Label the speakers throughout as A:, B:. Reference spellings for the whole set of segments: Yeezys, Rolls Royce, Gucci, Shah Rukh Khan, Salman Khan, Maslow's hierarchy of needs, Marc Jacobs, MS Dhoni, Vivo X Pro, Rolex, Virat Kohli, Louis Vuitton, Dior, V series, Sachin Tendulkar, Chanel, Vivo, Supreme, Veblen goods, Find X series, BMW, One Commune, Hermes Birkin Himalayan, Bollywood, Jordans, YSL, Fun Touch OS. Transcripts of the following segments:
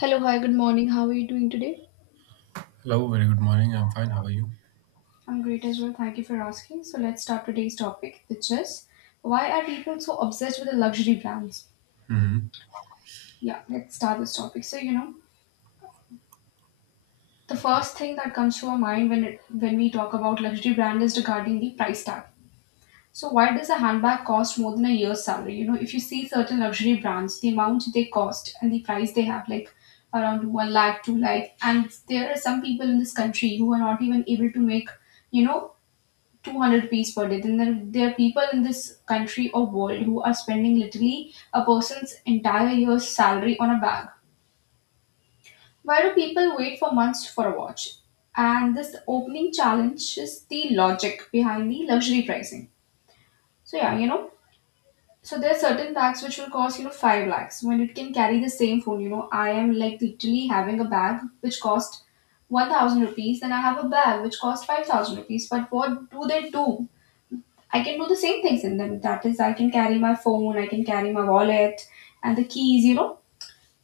A: Hello, hi, good morning. How are you doing today?
B: Hello, very good morning. I'm fine. How are you?
A: I'm great as well. Thank you for asking. So let's start today's topic, which is why are people so obsessed with the luxury brands?
B: Hmm.
A: Yeah, let's start this topic. So you know, the
B: Okay.
A: first thing that comes to our mind when we talk about luxury brand is regarding the price tag. So why does a handbag cost more than a year's salary? You know, if you see certain luxury brands, the amount they cost and the price they have, like around one lakh, two lakh, and there are some people in this country who are not even able to make, you know, 200 rupees per day, then there are people in this country or world who are spending literally a person's entire year's salary on a bag. Why do people wait for months for a watch? And this opening challenges the logic behind the luxury pricing. So yeah, you know, so there are certain bags which will cost five lakhs when it can carry the same phone. You know, I am like literally having a bag which cost 1,000 rupees, then I have a bag which costs 5,000 rupees. But what do they do? I can do the same things in them. That is, I can carry my phone, I can carry my wallet and the keys, you know.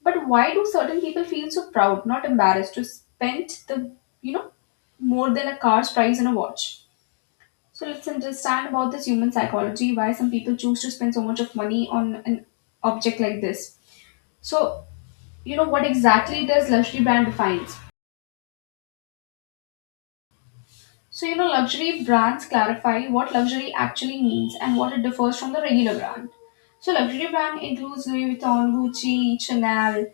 A: But why do certain people feel so proud, not embarrassed, to spend the, you know, more than a car's price on a watch? So let's understand about this human psychology, why some people choose to spend so much of money on an object like this. So, you know, what exactly does luxury brand defines? So, you know, luxury brands clarify what luxury actually means and what it differs from the regular brand. So, luxury brand includes Louis Vuitton, Gucci, Chanel,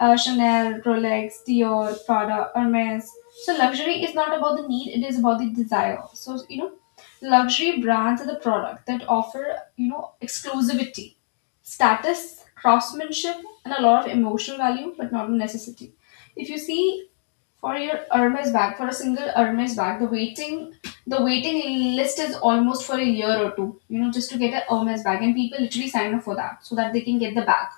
A: uh, Chanel, Rolex, Dior, Prada, Hermes. So, luxury is not about the need; it is about the desire. So, you know, luxury brands are the product that offer exclusivity, status, craftsmanship, and a lot of emotional value, but not a necessity. If you see for your Hermes bag, for a single Hermes bag, the waiting list is almost for a year or two. You know, just to get a Hermes bag, and people literally sign up for that so that they can get the bag.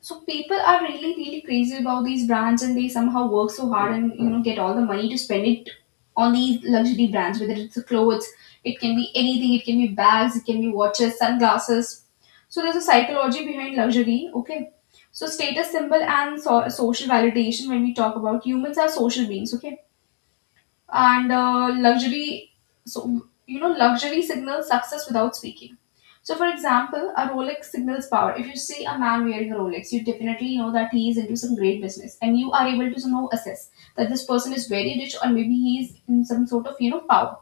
A: So people are really, really crazy about these brands, and they somehow work so hard and get all the money to spend it on these luxury brands. Whether it's the clothes, it can be anything. It can be bags, it can be watches, sunglasses. So there's a psychology behind luxury. Okay, so status symbol and social validation. When we talk about humans are social beings. Okay, and luxury, so luxury signals success without speaking. So, for example, a Rolex signals power. If you see a man wearing a Rolex, you definitely know that he is into some great business, and you are able to know assess that this person is very rich, or maybe he is in some sort of, power.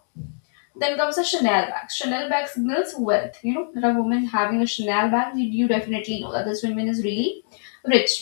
A: Then comes a Chanel bag. Chanel bag signals wealth. You know that a woman having a Chanel bag, you definitely know that this woman is really rich.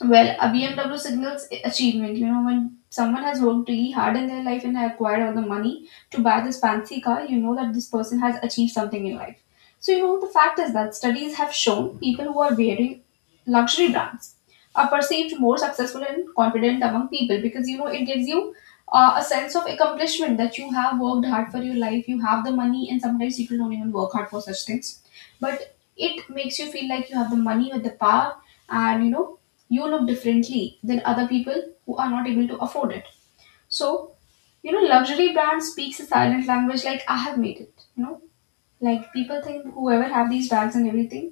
A: Well, a BMW signals achievement. You know, when someone has worked really hard in their life and acquired all the money to buy this fancy car, you know that this person has achieved something in life. So, you know, the fact is that studies have shown people who are wearing luxury brands are perceived more successful and confident among people because, you know, it gives you a sense of accomplishment, that you have worked hard for your life, you have the money, and sometimes people don't even work hard for such things. But it makes you feel like you have the money with the power, and, you know, you look differently than other people who are not able to afford it. So, you know, luxury brand speaks a silent language, like I have made it. You know, like people think whoever have these bags and everything,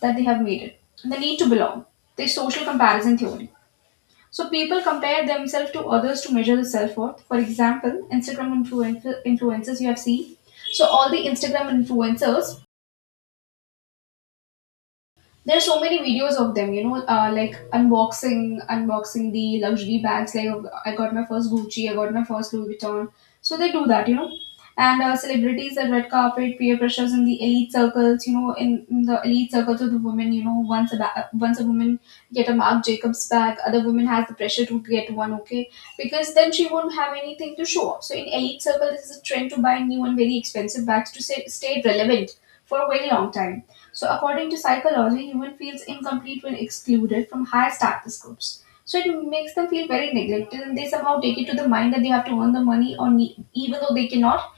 A: that they have made it. The need to belong, the social comparison theory. So people compare themselves to others to measure the self worth. For example, Instagram influencers you have seen. So all the Instagram influencers, there's so many videos of them, you know, like unboxing the luxury bags. Like I got my first Gucci, I got my first Louis Vuitton. So they do that, you know. And celebrities at red carpet, peer pressures in the elite circles, you know, in the elite circles of the women, you know, once a woman get a Marc Jacobs bag, other woman has the pressure to get one. Okay, because then she won't have anything to show off. So in elite circle, this is a trend to buy new and very expensive bags to stay relevant for a very long time. So, according to psychology, human feels incomplete when excluded from higher status groups. So, it makes them feel very neglected, and they somehow take it to the mind that they have to earn the money, or even though they cannot,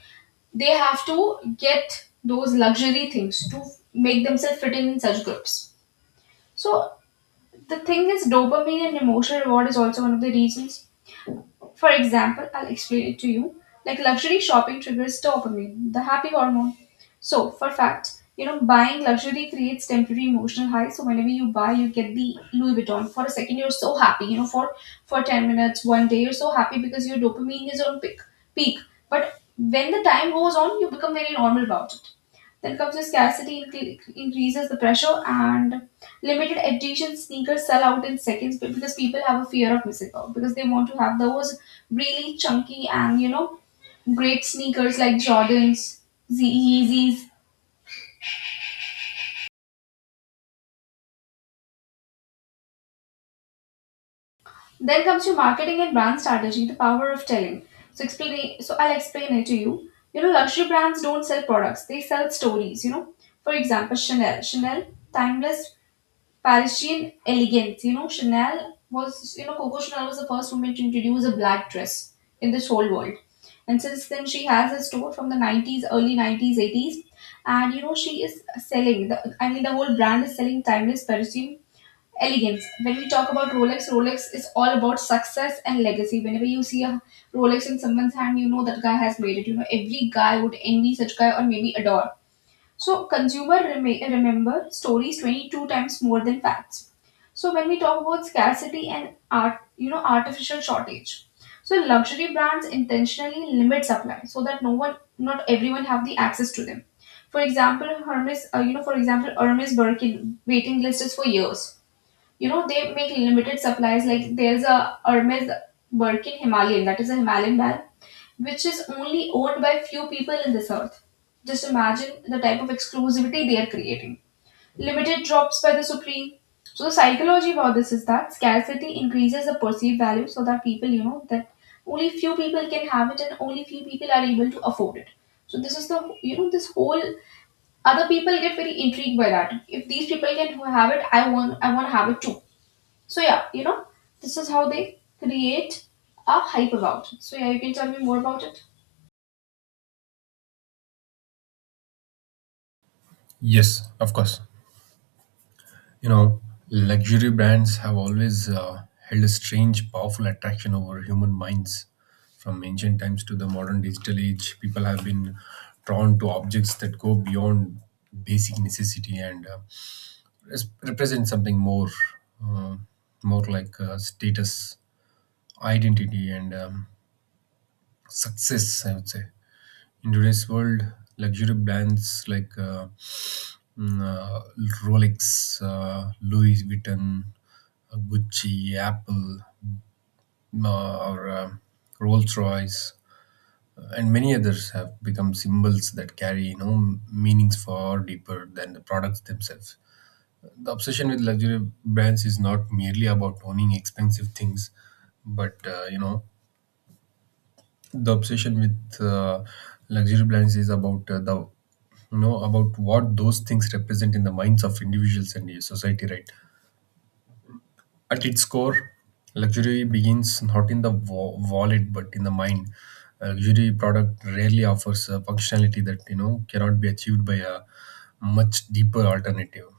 A: they have to get those luxury things to make themselves fit in such groups. So, the thing is, dopamine and emotional reward is also one of the reasons. For example, I'll explain it to you. Like luxury shopping triggers dopamine, the happy hormone. So, for fact, you know, buying luxury creates temporary emotional high. So whenever you buy, you get the Louis Vuitton. For a second, you're so happy. You know, for 10 minutes, one day, you're so happy because your dopamine is on peak. Peak. But when the time goes on, you become very normal about it. Then comes the scarcity increases the pressure, and limited edition sneakers sell out in seconds because people have a fear of missing out, because they want to have those really chunky and, you know, great sneakers like Jordans, Yeezys. Then comes your marketing and brand strategy, the power of telling. So explain. So I'll explain it to you. You know, luxury brands don't sell products; they sell stories. You know, for example, Chanel. Chanel, timeless Parisian elegance. You know, Chanel was, you know, Coco Chanel was the first woman to introduce a black dress in this whole world. And since then, she has a store from the 90s, early 90s, 80s. And, you know, she is selling, I mean, the whole brand is selling timeless Parisian elegance. When we talk about Rolex, Rolex is all about success and legacy. Whenever you see a Rolex in someone's hand, you know that guy has made it. You know, every guy would envy such guy, or maybe adore. So consumer remember stories 22 times more than facts. So when we talk about scarcity and artificial shortage. So luxury brands intentionally limit supply so that no one, not everyone have the access to them. For example, Hermes, for example, Hermes Birkin waiting list is for years. You know, they make limited supplies. Like there's a Hermes Birkin Himalayan, that is a Himalayan bag which is only owned by few people in this earth. Just imagine the type of exclusivity they are creating. Limited drops by the supreme. So the psychology about this is that scarcity increases the perceived value, so that people, you know, that only few people can have it, and only few people are able to afford it. So this is the, you know, this whole, other people get very intrigued by that. If these people can have it, I want to have it too. So yeah, you know, this is how they create a hype about it. So yeah, you can tell me more about it.
B: Yes, of course. You know, luxury brands have always held a strange, powerful attraction over human minds. From ancient times to the modern digital age, people have been drawn to objects that go beyond basic necessity and represent something more, uh, more like status, identity, and success, I would say. In today's world, luxury brands like Mm, uh, Rolex, Louis Vuitton, Gucci, Apple, or Rolls Royce, and many others have become symbols that carry, meanings far deeper than the products themselves. The obsession with luxury brands is not merely about owning expensive things, but the obsession with luxury brands is about the, about what those things represent in the minds of individuals and the society, right? At its core, luxury begins not in the wallet but in the mind. A luxury product rarely offers a functionality that, cannot be achieved by a much deeper alternative.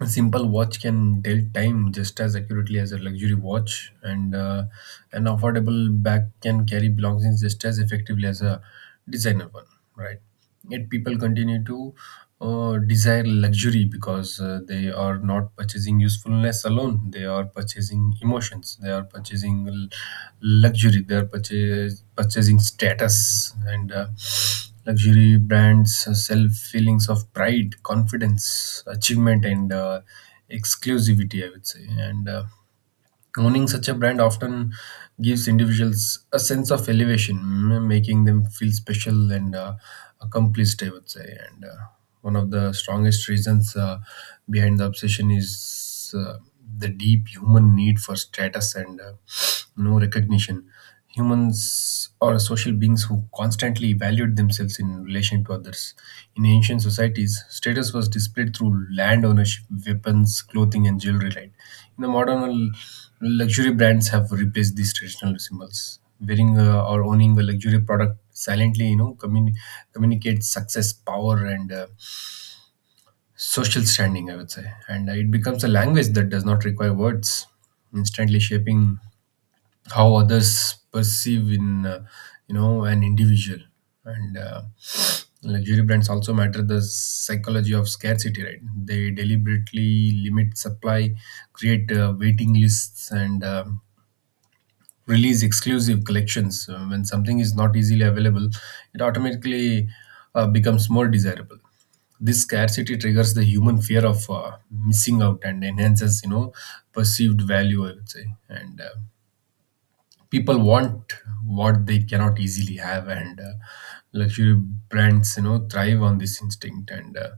B: A simple watch can tell time just as accurately as a luxury watch, and an affordable bag can carry belongings just as effectively as a designer one, right? Yet people continue to desire luxury because they are not purchasing usefulness alone. They are purchasing emotions. They are purchasing luxury. They are purchasing status, and luxury brands sell feelings of pride, confidence, achievement, and exclusivity, I would say. And owning such a brand often gives individuals a sense of elevation, making them feel special and accomplished, I would say. And one of the strongest reasons behind the obsession is the deep human need for status and you recognition. Humans are social beings who constantly evaluate themselves in relation to others. In ancient societies, status was displayed through land ownership, weapons, clothing, and jewelry, right? In the modern Luxury brands have replaced these traditional symbols. Wearing or owning a luxury product silently, communicates success, power, and social standing, I would say. And it becomes a language that does not require words, instantly shaping how others perceive, an individual. And luxury brands also matter the psychology of scarcity, right? They deliberately limit supply, create waiting lists, and release exclusive collections. When something is not easily available, it automatically becomes more desirable. This scarcity triggers the human fear of missing out and enhances, perceived value, I would say. And people want what they cannot easily have, and luxury brands, thrive on this instinct. And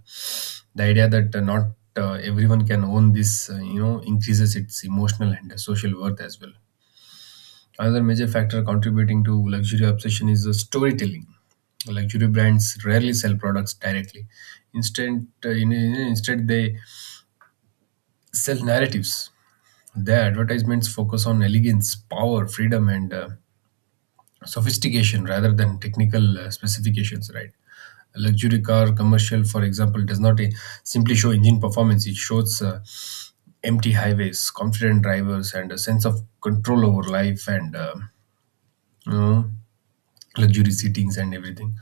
B: the idea that not everyone can own this, increases its emotional and social worth as well. Another major factor contributing to luxury obsession is the storytelling. Luxury brands rarely sell products directly. Instead, they sell narratives. Their advertisements focus on elegance, power, freedom, and sophistication rather than technical specifications, right? A luxury car commercial, for example, does not simply show engine performance. It shows empty highways, confident drivers, and a sense of control over life and, you know luxury seatings and everything.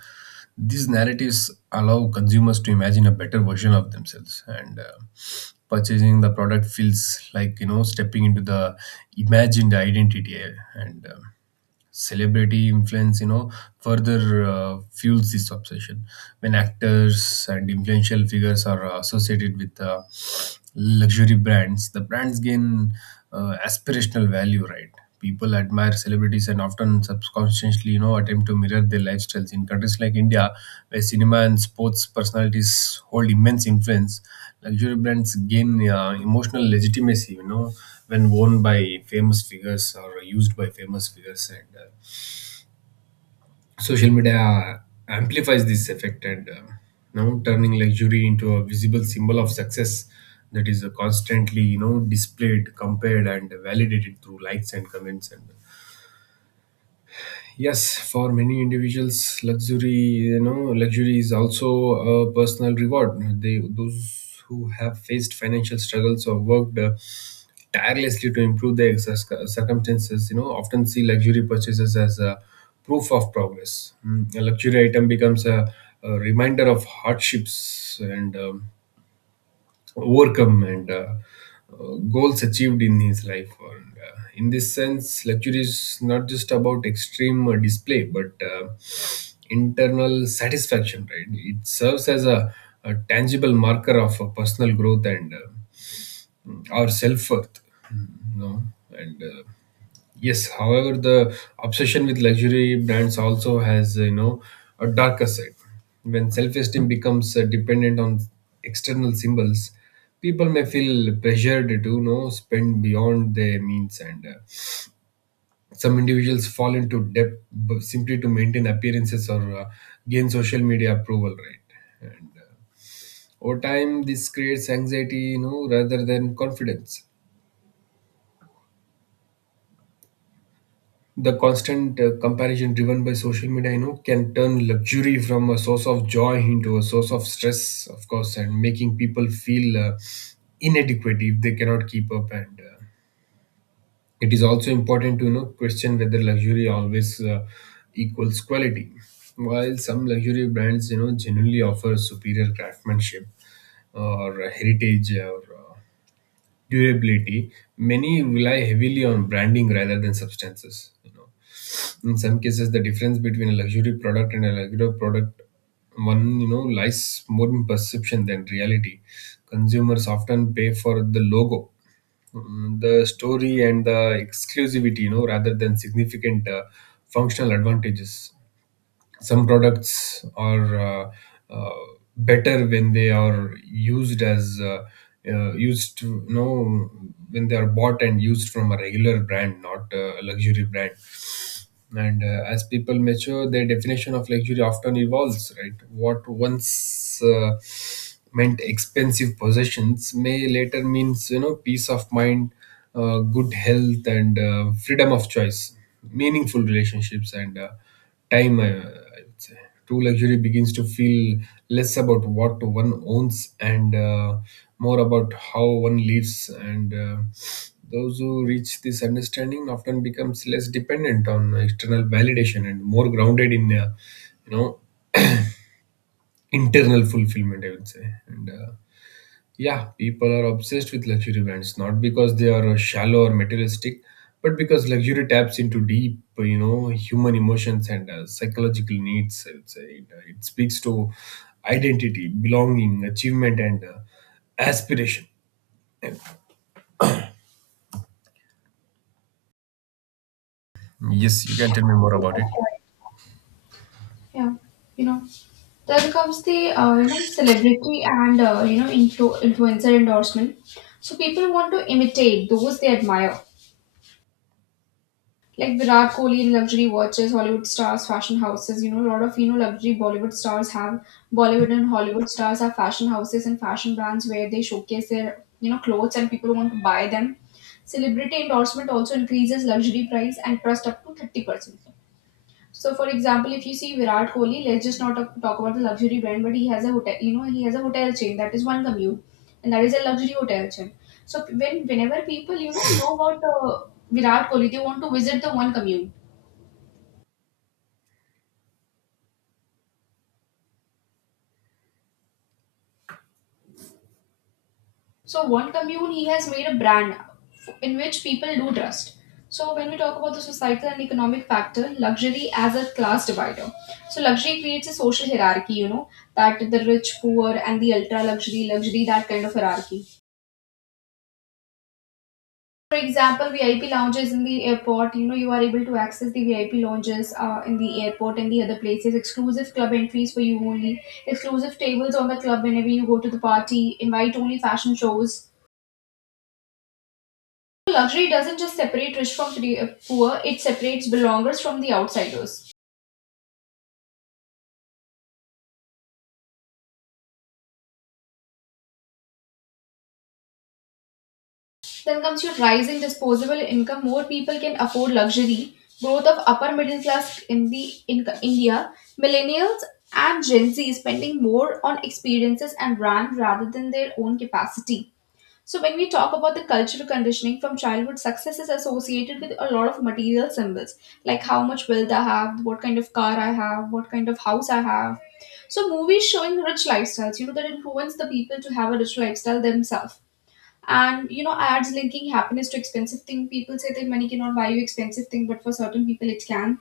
B: These narratives allow consumers to imagine a better version of themselves, and purchasing the product feels like, stepping into the imagined identity. And celebrity influence, further fuels this obsession. When actors and influential figures are associated with luxury brands, the brands gain aspirational value, right? People admire celebrities and often subconsciously, attempt to mirror their lifestyles. In countries like India, where cinema and sports personalities hold immense influence, luxury brands gain emotional legitimacy, when worn by famous figures or used by famous figures. And social media amplifies this effect, and now turning luxury into a visible symbol of success that is constantly, displayed, compared, and validated through likes and comments. And yes, for many individuals, luxury, luxury is also a personal reward. They, those who have faced financial struggles or worked tirelessly to improve their circumstances, often see luxury purchases as a proof of progress. A luxury item becomes a reminder of hardships and, overcome, and goals achieved in his life. And in this sense, luxury is not just about extreme display, but internal satisfaction, right? It serves as a tangible marker of personal growth and our self worth. No, and yes, however, the obsession with luxury brands also has, a darker side. When self-esteem becomes dependent on external symbols, people may feel pressured to, spend beyond their means, and some individuals fall into debt simply to maintain appearances or gain social media approval, right? And over time, this creates anxiety, rather than confidence. The constant comparison driven by social media, can turn luxury from a source of joy into a source of stress, of course, and making people feel inadequate if they cannot keep up. And it is also important to, question whether luxury always equals quality. While some luxury brands, genuinely offer superior craftsmanship or heritage or durability, many rely heavily on branding rather than substances. In some cases, the difference between a luxury product and a regular product one, lies more in perception than reality. Consumers often pay for the logo, the story, and the exclusivity, rather than significant functional advantages. Some products are, uh, better when they are used as used to you know when they are bought and used from a regular brand, not a luxury brand. And as people mature, their definition of luxury often evolves, right? What once meant expensive possessions may later means, peace of mind, good health, and freedom of choice, meaningful relationships, and time, I would say. True luxury begins to feel less about what one owns and more about how one lives. And those who reach this understanding often becomes less dependent on external validation and more grounded in, you know, internal fulfillment, I would say. And yeah, people are obsessed with luxury brands, not because they are shallow or materialistic, but because luxury taps into deep, human emotions and psychological needs, I would say. It speaks to identity, belonging, achievement, and aspiration. Yes, you can tell me more about it.
A: Yeah, you know. Then comes the celebrity and influencer endorsement. So people want to imitate those they admire. Like Virat Kohli in luxury watches, Hollywood stars, fashion houses. You know, a lot of, luxury Bollywood stars have Bollywood and Hollywood stars have fashion houses and fashion brands where they showcase their, you know, clothes, and people want to buy them. Celebrity endorsement also increases luxury price and trust up to 30%. So, for example, if you see Virat Kohli, let's just not talk about the luxury brand, but he has a hotel. You know, he has a hotel chain that is one commute, and that is a luxury hotel chain. So, whenever people know about Virat Kohli, they want to visit the one commune. So, one commune he has made a brand in which people do trust. So, when we talk about the societal and economic factor, luxury as a class divider. So, luxury creates a social hierarchy. You know that the rich, poor, and the ultra luxury, that kind of hierarchy. For example, VIP lounges in the airport, you know, you are able to access the VIP lounges in the airport and the other places, exclusive club entries for you only, exclusive tables on the club whenever you go to the party, invite only fashion shows. Luxury doesn't just separate rich from poor, it separates belongers from the outsiders. Then comes your rising disposable income. More people can afford luxury. Growth of upper middle class in India. Millennials and Gen Z spending more on experiences and brand rather than their own capacity. So when we talk about the cultural conditioning from childhood, success is associated with a lot of material symbols, like how much wealth I have, what kind of car I have, what kind of house I have. So movies showing rich lifestyles, you know, that influence the people to have a rich lifestyle themselves, and you know ads linking happiness to expensive thing. People say that money cannot buy you expensive thing, but for certain people it can.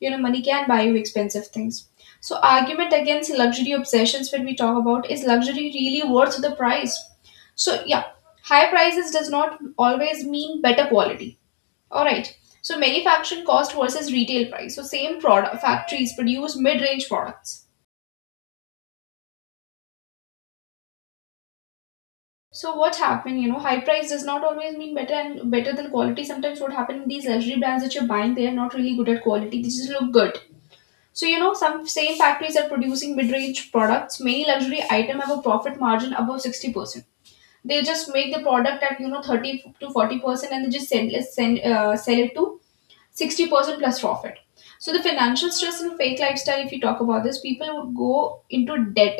A: You know, money can buy you expensive things. So argument against luxury obsessions, when we talk about, is luxury really worth the price? So yeah, high prices does not always mean better quality. All right, so manufacturing cost versus retail price, so same product factories produce mid-range products. So what happened, you know, high price does not always mean better and better than quality. Sometimes what happened in these luxury brands that you're buying, they are not really good at quality. They just look good. So you know, some same factories are producing mid-range products. Many luxury items have a profit margin above 60%. They just make the product at you know 30 to 40%, and they just send, send sell it to 60% plus profit. So the financial stress and fake lifestyle, if you talk about this, people would go into debt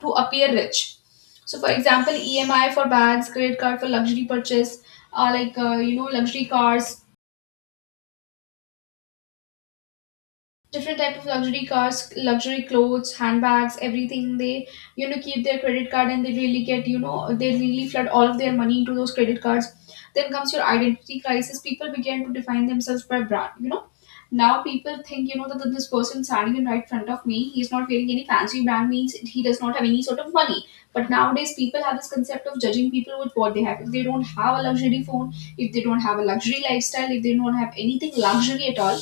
A: to appear rich. So for example, EMI for bags, credit card for luxury purchase, you know, luxury cars, different type of luxury cars, luxury clothes, handbags, everything. They, you know, keep their credit card, and they really get, you know, they really flood all of their money into those credit cards. Then comes your identity crisis. People begin to define themselves by brand, you know. Now people think, you know, that this person standing in right front of me, he's not wearing any fancy brand means he does not have any sort of money. But nowadays people have this concept of judging people with what they have. If they don't have a luxury phone, if they don't have a luxury lifestyle, if they don't have anything luxury at all,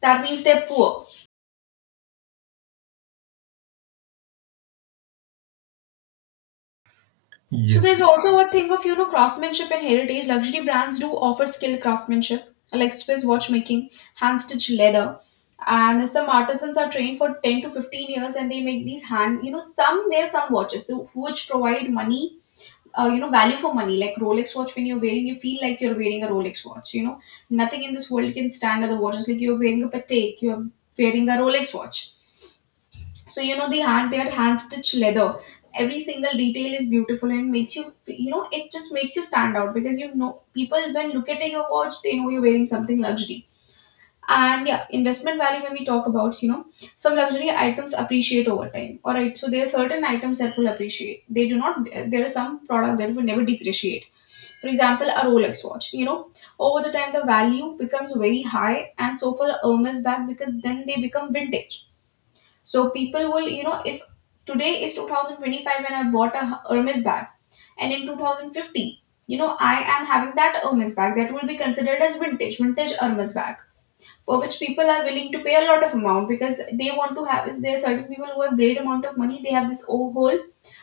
A: that means they're poor. So there's
B: Yes,
A: also a thing of, you know, craftsmanship and heritage. Luxury brands do offer skilled craftsmanship, like Swiss watchmaking, hand stitched leather, and some artisans are trained for 10 to 15 years, and they make these hand, you know, some, there are some watches which provide money. You know, value for money, like Rolex watch. When you're wearing, you feel like you're wearing a Rolex watch. You know, nothing in this world can stand other watches. Like you're wearing a Patek, you're wearing a Rolex watch. So you know, their hand stitched leather, every single detail is beautiful and makes you you know, it just makes you stand out, because you know people when look at your watch, they know you're wearing something luxury. And yeah, investment value when we talk about, you know, some luxury items appreciate over time. All right, so there are certain items that will appreciate, they do not, there are some product that will never depreciate. For example, a Rolex watch, you know, over the time the value becomes very high, and so for a Hermes bag, because then they become vintage. So people will, you know, if today is 2025 and I bought a Hermes bag, and in 2050, you know, I am having that Hermes bag, that will be considered as vintage, vintage Hermes bag, for which people are willing to pay a lot of amount because they want to have. Is there are certain people who have great amount of money? They have this whole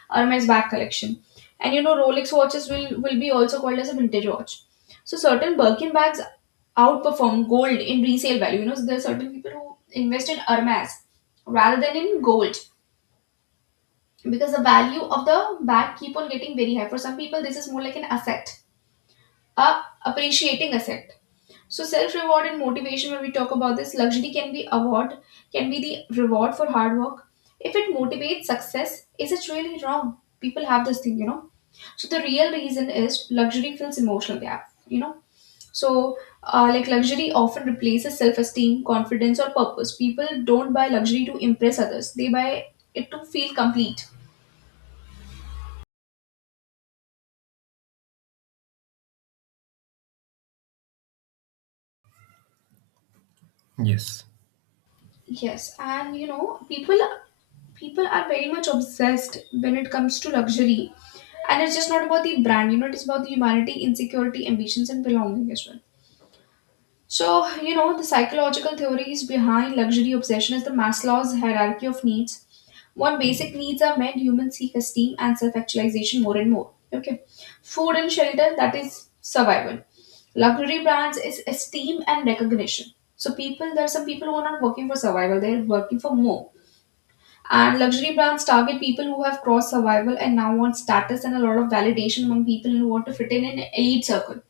A: Hermes bag collection, and you know, Rolex watches will be also called as a vintage watch. So certain Birkin bags outperform gold in resale value. You know, so there are certain people who invest in Hermes rather than in gold, because the value of the bag keep on getting very high. For some people, this is more like an asset, a appreciating asset. So self reward and motivation, when we talk about this, luxury can be award, can be the reward for hard work. If it motivates success, is it really wrong? People have this thing, you know. So the real reason is luxury fills emotional gap. You know, so, like luxury often replaces self esteem, confidence, or purpose. People don't buy luxury to impress others, they buy it to feel complete.
B: yes,
A: Yes, and you know, people are very much obsessed when it comes to luxury, and it's just not about the brand, you know, it's about the humanity, insecurity, ambitions, and belonging as well. So you know, the psychological theories behind luxury obsession is the Maslow's hierarchy of needs. One basic needs are met, humans seek esteem and self actualization more and more. Okay. Food and shelter, that is survival. Luxury brands is esteem and recognition. So people, there are some people who are not working for survival, they're working for more. And luxury brands target people who have crossed survival and now want status and a lot of validation among people who want to fit in an elite circle.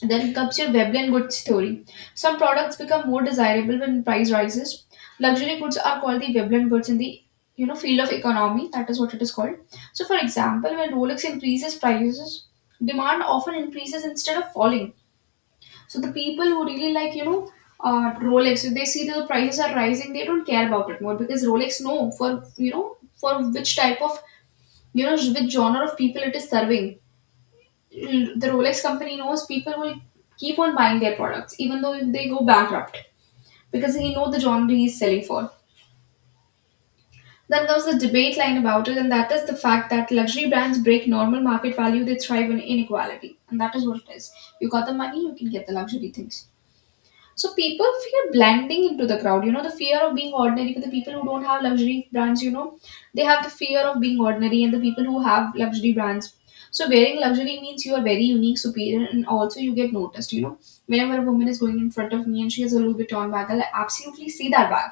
A: Then comes your Weblen goods theory. Some products become more desirable when price rises. Luxury goods are called the Veblen goods in the, you know, field of economy. That is what it is called. So, for example, when Rolex increases prices, demand often increases instead of falling. So the people who really like, you know, Rolex, if they see that the prices are rising, they don't care about it more, because Rolex know for, you know, for which type of, you know, which genre of people it is serving. The Rolex company knows people will keep on buying their products even though they go bankrupt, because he know the genre he is selling for. Then comes the debate line about it, and that is the fact that luxury brands break normal market value, they thrive on inequality. And that is what it is. You got the money, you can get the luxury things. So people fear blending into the crowd. You know, the fear of being ordinary for the people who don't have luxury brands, you know, they have the fear of being ordinary, and the people who have luxury brands. So wearing luxury means you are very unique, superior, and also you get noticed, you know. Whenever a woman is going in front of me and she has a Louis Vuitton bag, I'll absolutely see that bag.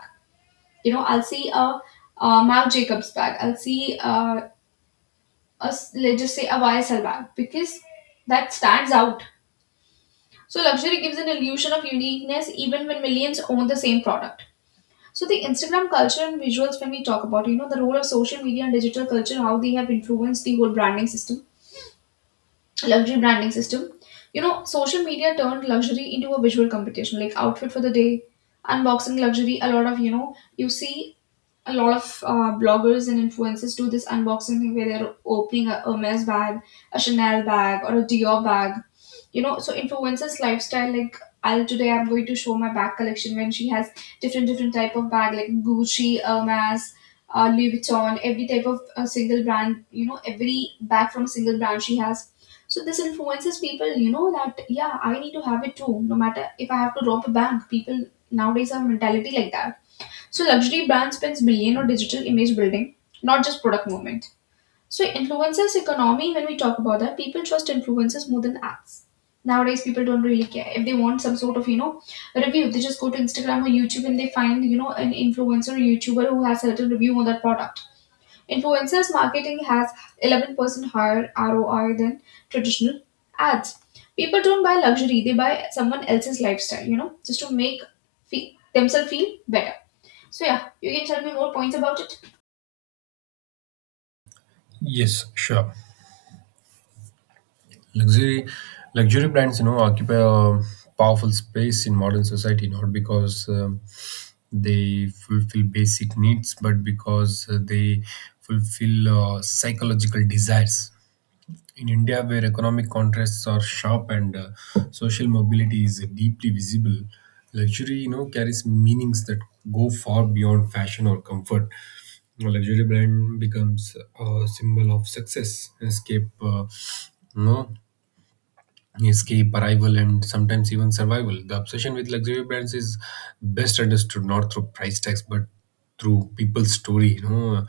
A: You know, I'll see a Marc Jacobs bag. I'll see let's just say a YSL bag because that stands out. So luxury gives an illusion of uniqueness even when millions own the same product. So the Instagram culture and visuals when we talk about, you know, the role of social media and digital culture, how they have influenced the whole branding system, luxury branding system. You know, social media turned luxury into a visual competition, like outfit for the day, unboxing luxury. A lot of, you know, you see a lot of bloggers and influencers do this unboxing thing where they're opening a Hermes bag, a Chanel bag, or a Dior bag. You know, so influences lifestyle, like, I'll today I'm going to show my bag collection, when she has different type of bag like Gucci, Hermes, Louis Vuitton, every type of single brand, you know, every bag from a single brand she has. So this influences people, you know, that yeah, I need to have it too, no matter if I have to rob a bank. People nowadays have a mentality like that. So luxury brand spends billion on digital image building, not just product movement. So influencers economy, when we talk about that, people trust influencers more than apps. Nowadays, people don't really care if they want some sort of, you know, review. They just go to Instagram or YouTube and they find, you know, an influencer or YouTuber who has certain review on that product. Influencers marketing has 11% higher ROI than traditional ads. People don't buy luxury; they buy someone else's lifestyle. You know, just to make feel, themselves feel better. So yeah, you can tell me more points about it.
B: yes, sure. Luxury, luxury brands, occupy a powerful space in modern society, not because they fulfill basic needs but because they fulfill psychological desires in India, where economic contrasts are sharp and social mobility is deeply visible. Luxury, carries meanings that go far beyond fashion or comfort. A luxury brand becomes a symbol of success, you know, escape, arrival, and sometimes even survival. The obsession with luxury brands is best understood not through price tags but through people's story. You know,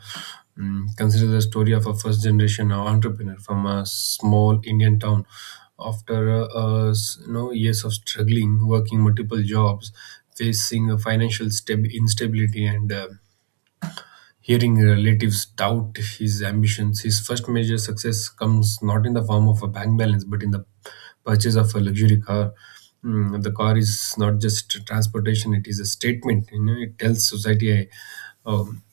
B: Mm, consider the story of a first generation entrepreneur from a small Indian town. After years of struggling, working multiple jobs, facing a instability, and hearing relatives doubt his ambitions, his first major success comes not in the form of a bank balance but in the purchase of a luxury car. The car is not just transportation, it is a statement. It tells society, uh, um,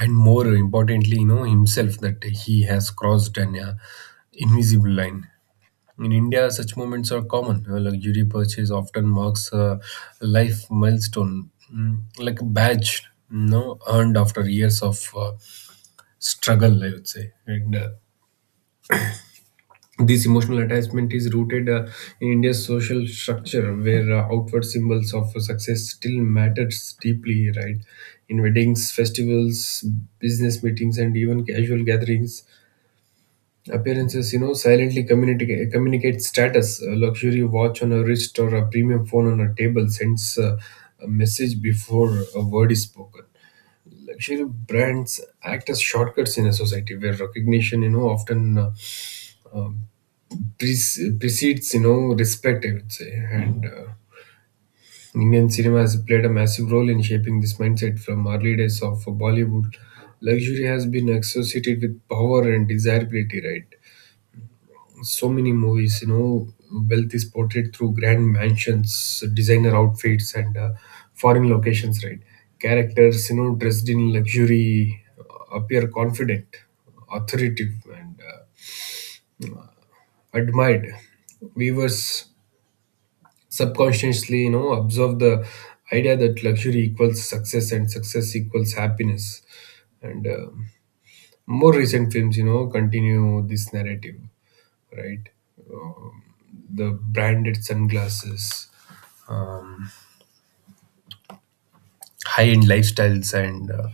B: and more importantly, himself that he has crossed an invisible line. In India, such moments are common. A luxury purchase often marks a life milestone, like a badge, earned after years of struggle, I would say. And this emotional attachment is rooted in India's social structure, where outward symbols of success still matters deeply, right? In weddings, festivals, business meetings, and even casual gatherings, appearances, silently communicate status. A luxury watch on a wrist or a premium phone on a table sends a message before a word is spoken. Luxury brands act as shortcuts in a society where recognition, often um, precedes, respect, I would say. And Indian cinema has played a massive role in shaping this mindset. From early days of Bollywood, luxury has been associated with power and desirability, right? So many movies, wealth is portrayed through grand mansions, designer outfits, and foreign locations, right? Characters, dressed in luxury appear confident, authoritative, and admired. Viewers subconsciously, absorb the idea that luxury equals success and success equals happiness. And more recent films, continue this narrative, right? Um, the branded sunglasses, um, high-end lifestyles, and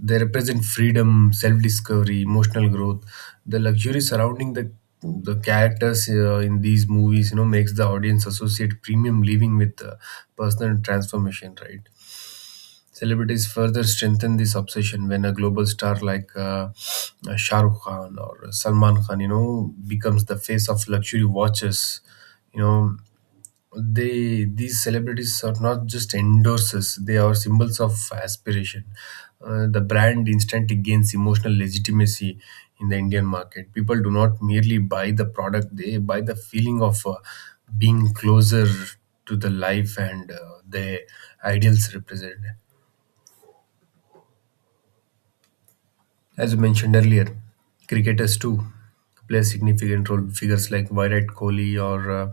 B: they represent freedom, self-discovery, emotional growth. The luxury surrounding the characters in these movies, makes the audience associate premium living with personal transformation, right? Celebrities further strengthen this obsession. When a global star like Shah Rukh Khan or Salman Khan, becomes the face of luxury watches, you know, they these celebrities are not just endorsers, they are symbols of aspiration. The brand instantly gains emotional legitimacy. In the Indian market, people do not merely buy the product, they buy the feeling of being closer to the life and the ideals represented. As you mentioned earlier, cricketers too play a significant role. Figures like Virat Kohli or uh,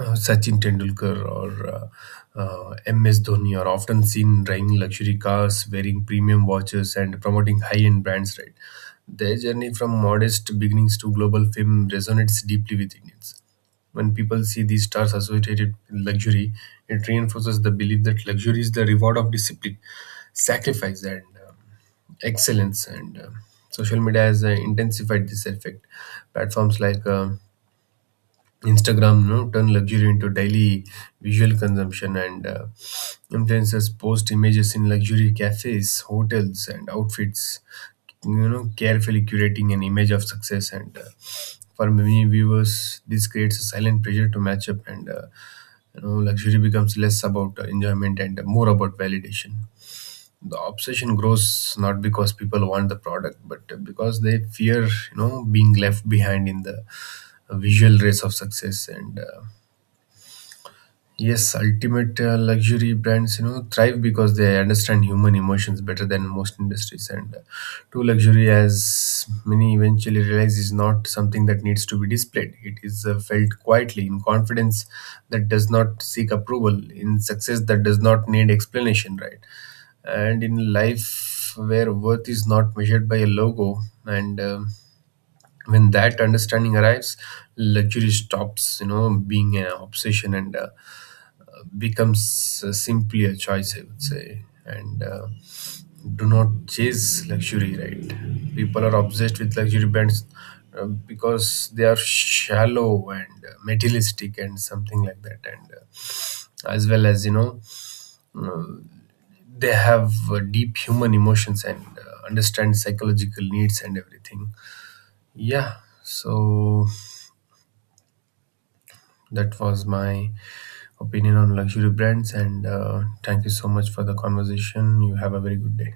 B: uh, Sachin Tendulkar or MS Dhoni are often seen driving luxury cars, wearing premium watches, and promoting high-end brands, right? Their journey from modest beginnings to global fame resonates deeply with Indians. When people see these stars associated with luxury, it reinforces the belief that luxury is the reward of discipline, sacrifice, and um, excellence. And social media has intensified this effect. Platforms like Instagram, turn luxury into daily visual consumption, and influencers post images in luxury cafes, hotels, and outfits, carefully curating an image of success. And for many viewers, this creates a silent pressure to match up, and luxury becomes less about enjoyment and more about validation. The obsession grows not because people want the product, but because they fear, being left behind in the visual race of success. And yes, ultimate luxury brands, thrive because they understand human emotions better than most industries. And true luxury, as many eventually realize, is not something that needs to be displayed. It is felt quietly in confidence that does not seek approval, in success that does not need explanation, right? And in life where worth is not measured by a logo, and when that understanding arrives, luxury stops, being an obsession and becomes simply a choice, I would say. And do not chase luxury, right? People are obsessed with luxury brands because they are shallow and materialistic and something like that. And as well as, uh, they have deep human emotions and understand psychological needs and everything. Yeah. So that was my opinion on luxury brands, and thank you so much for the conversation. You have a very good day.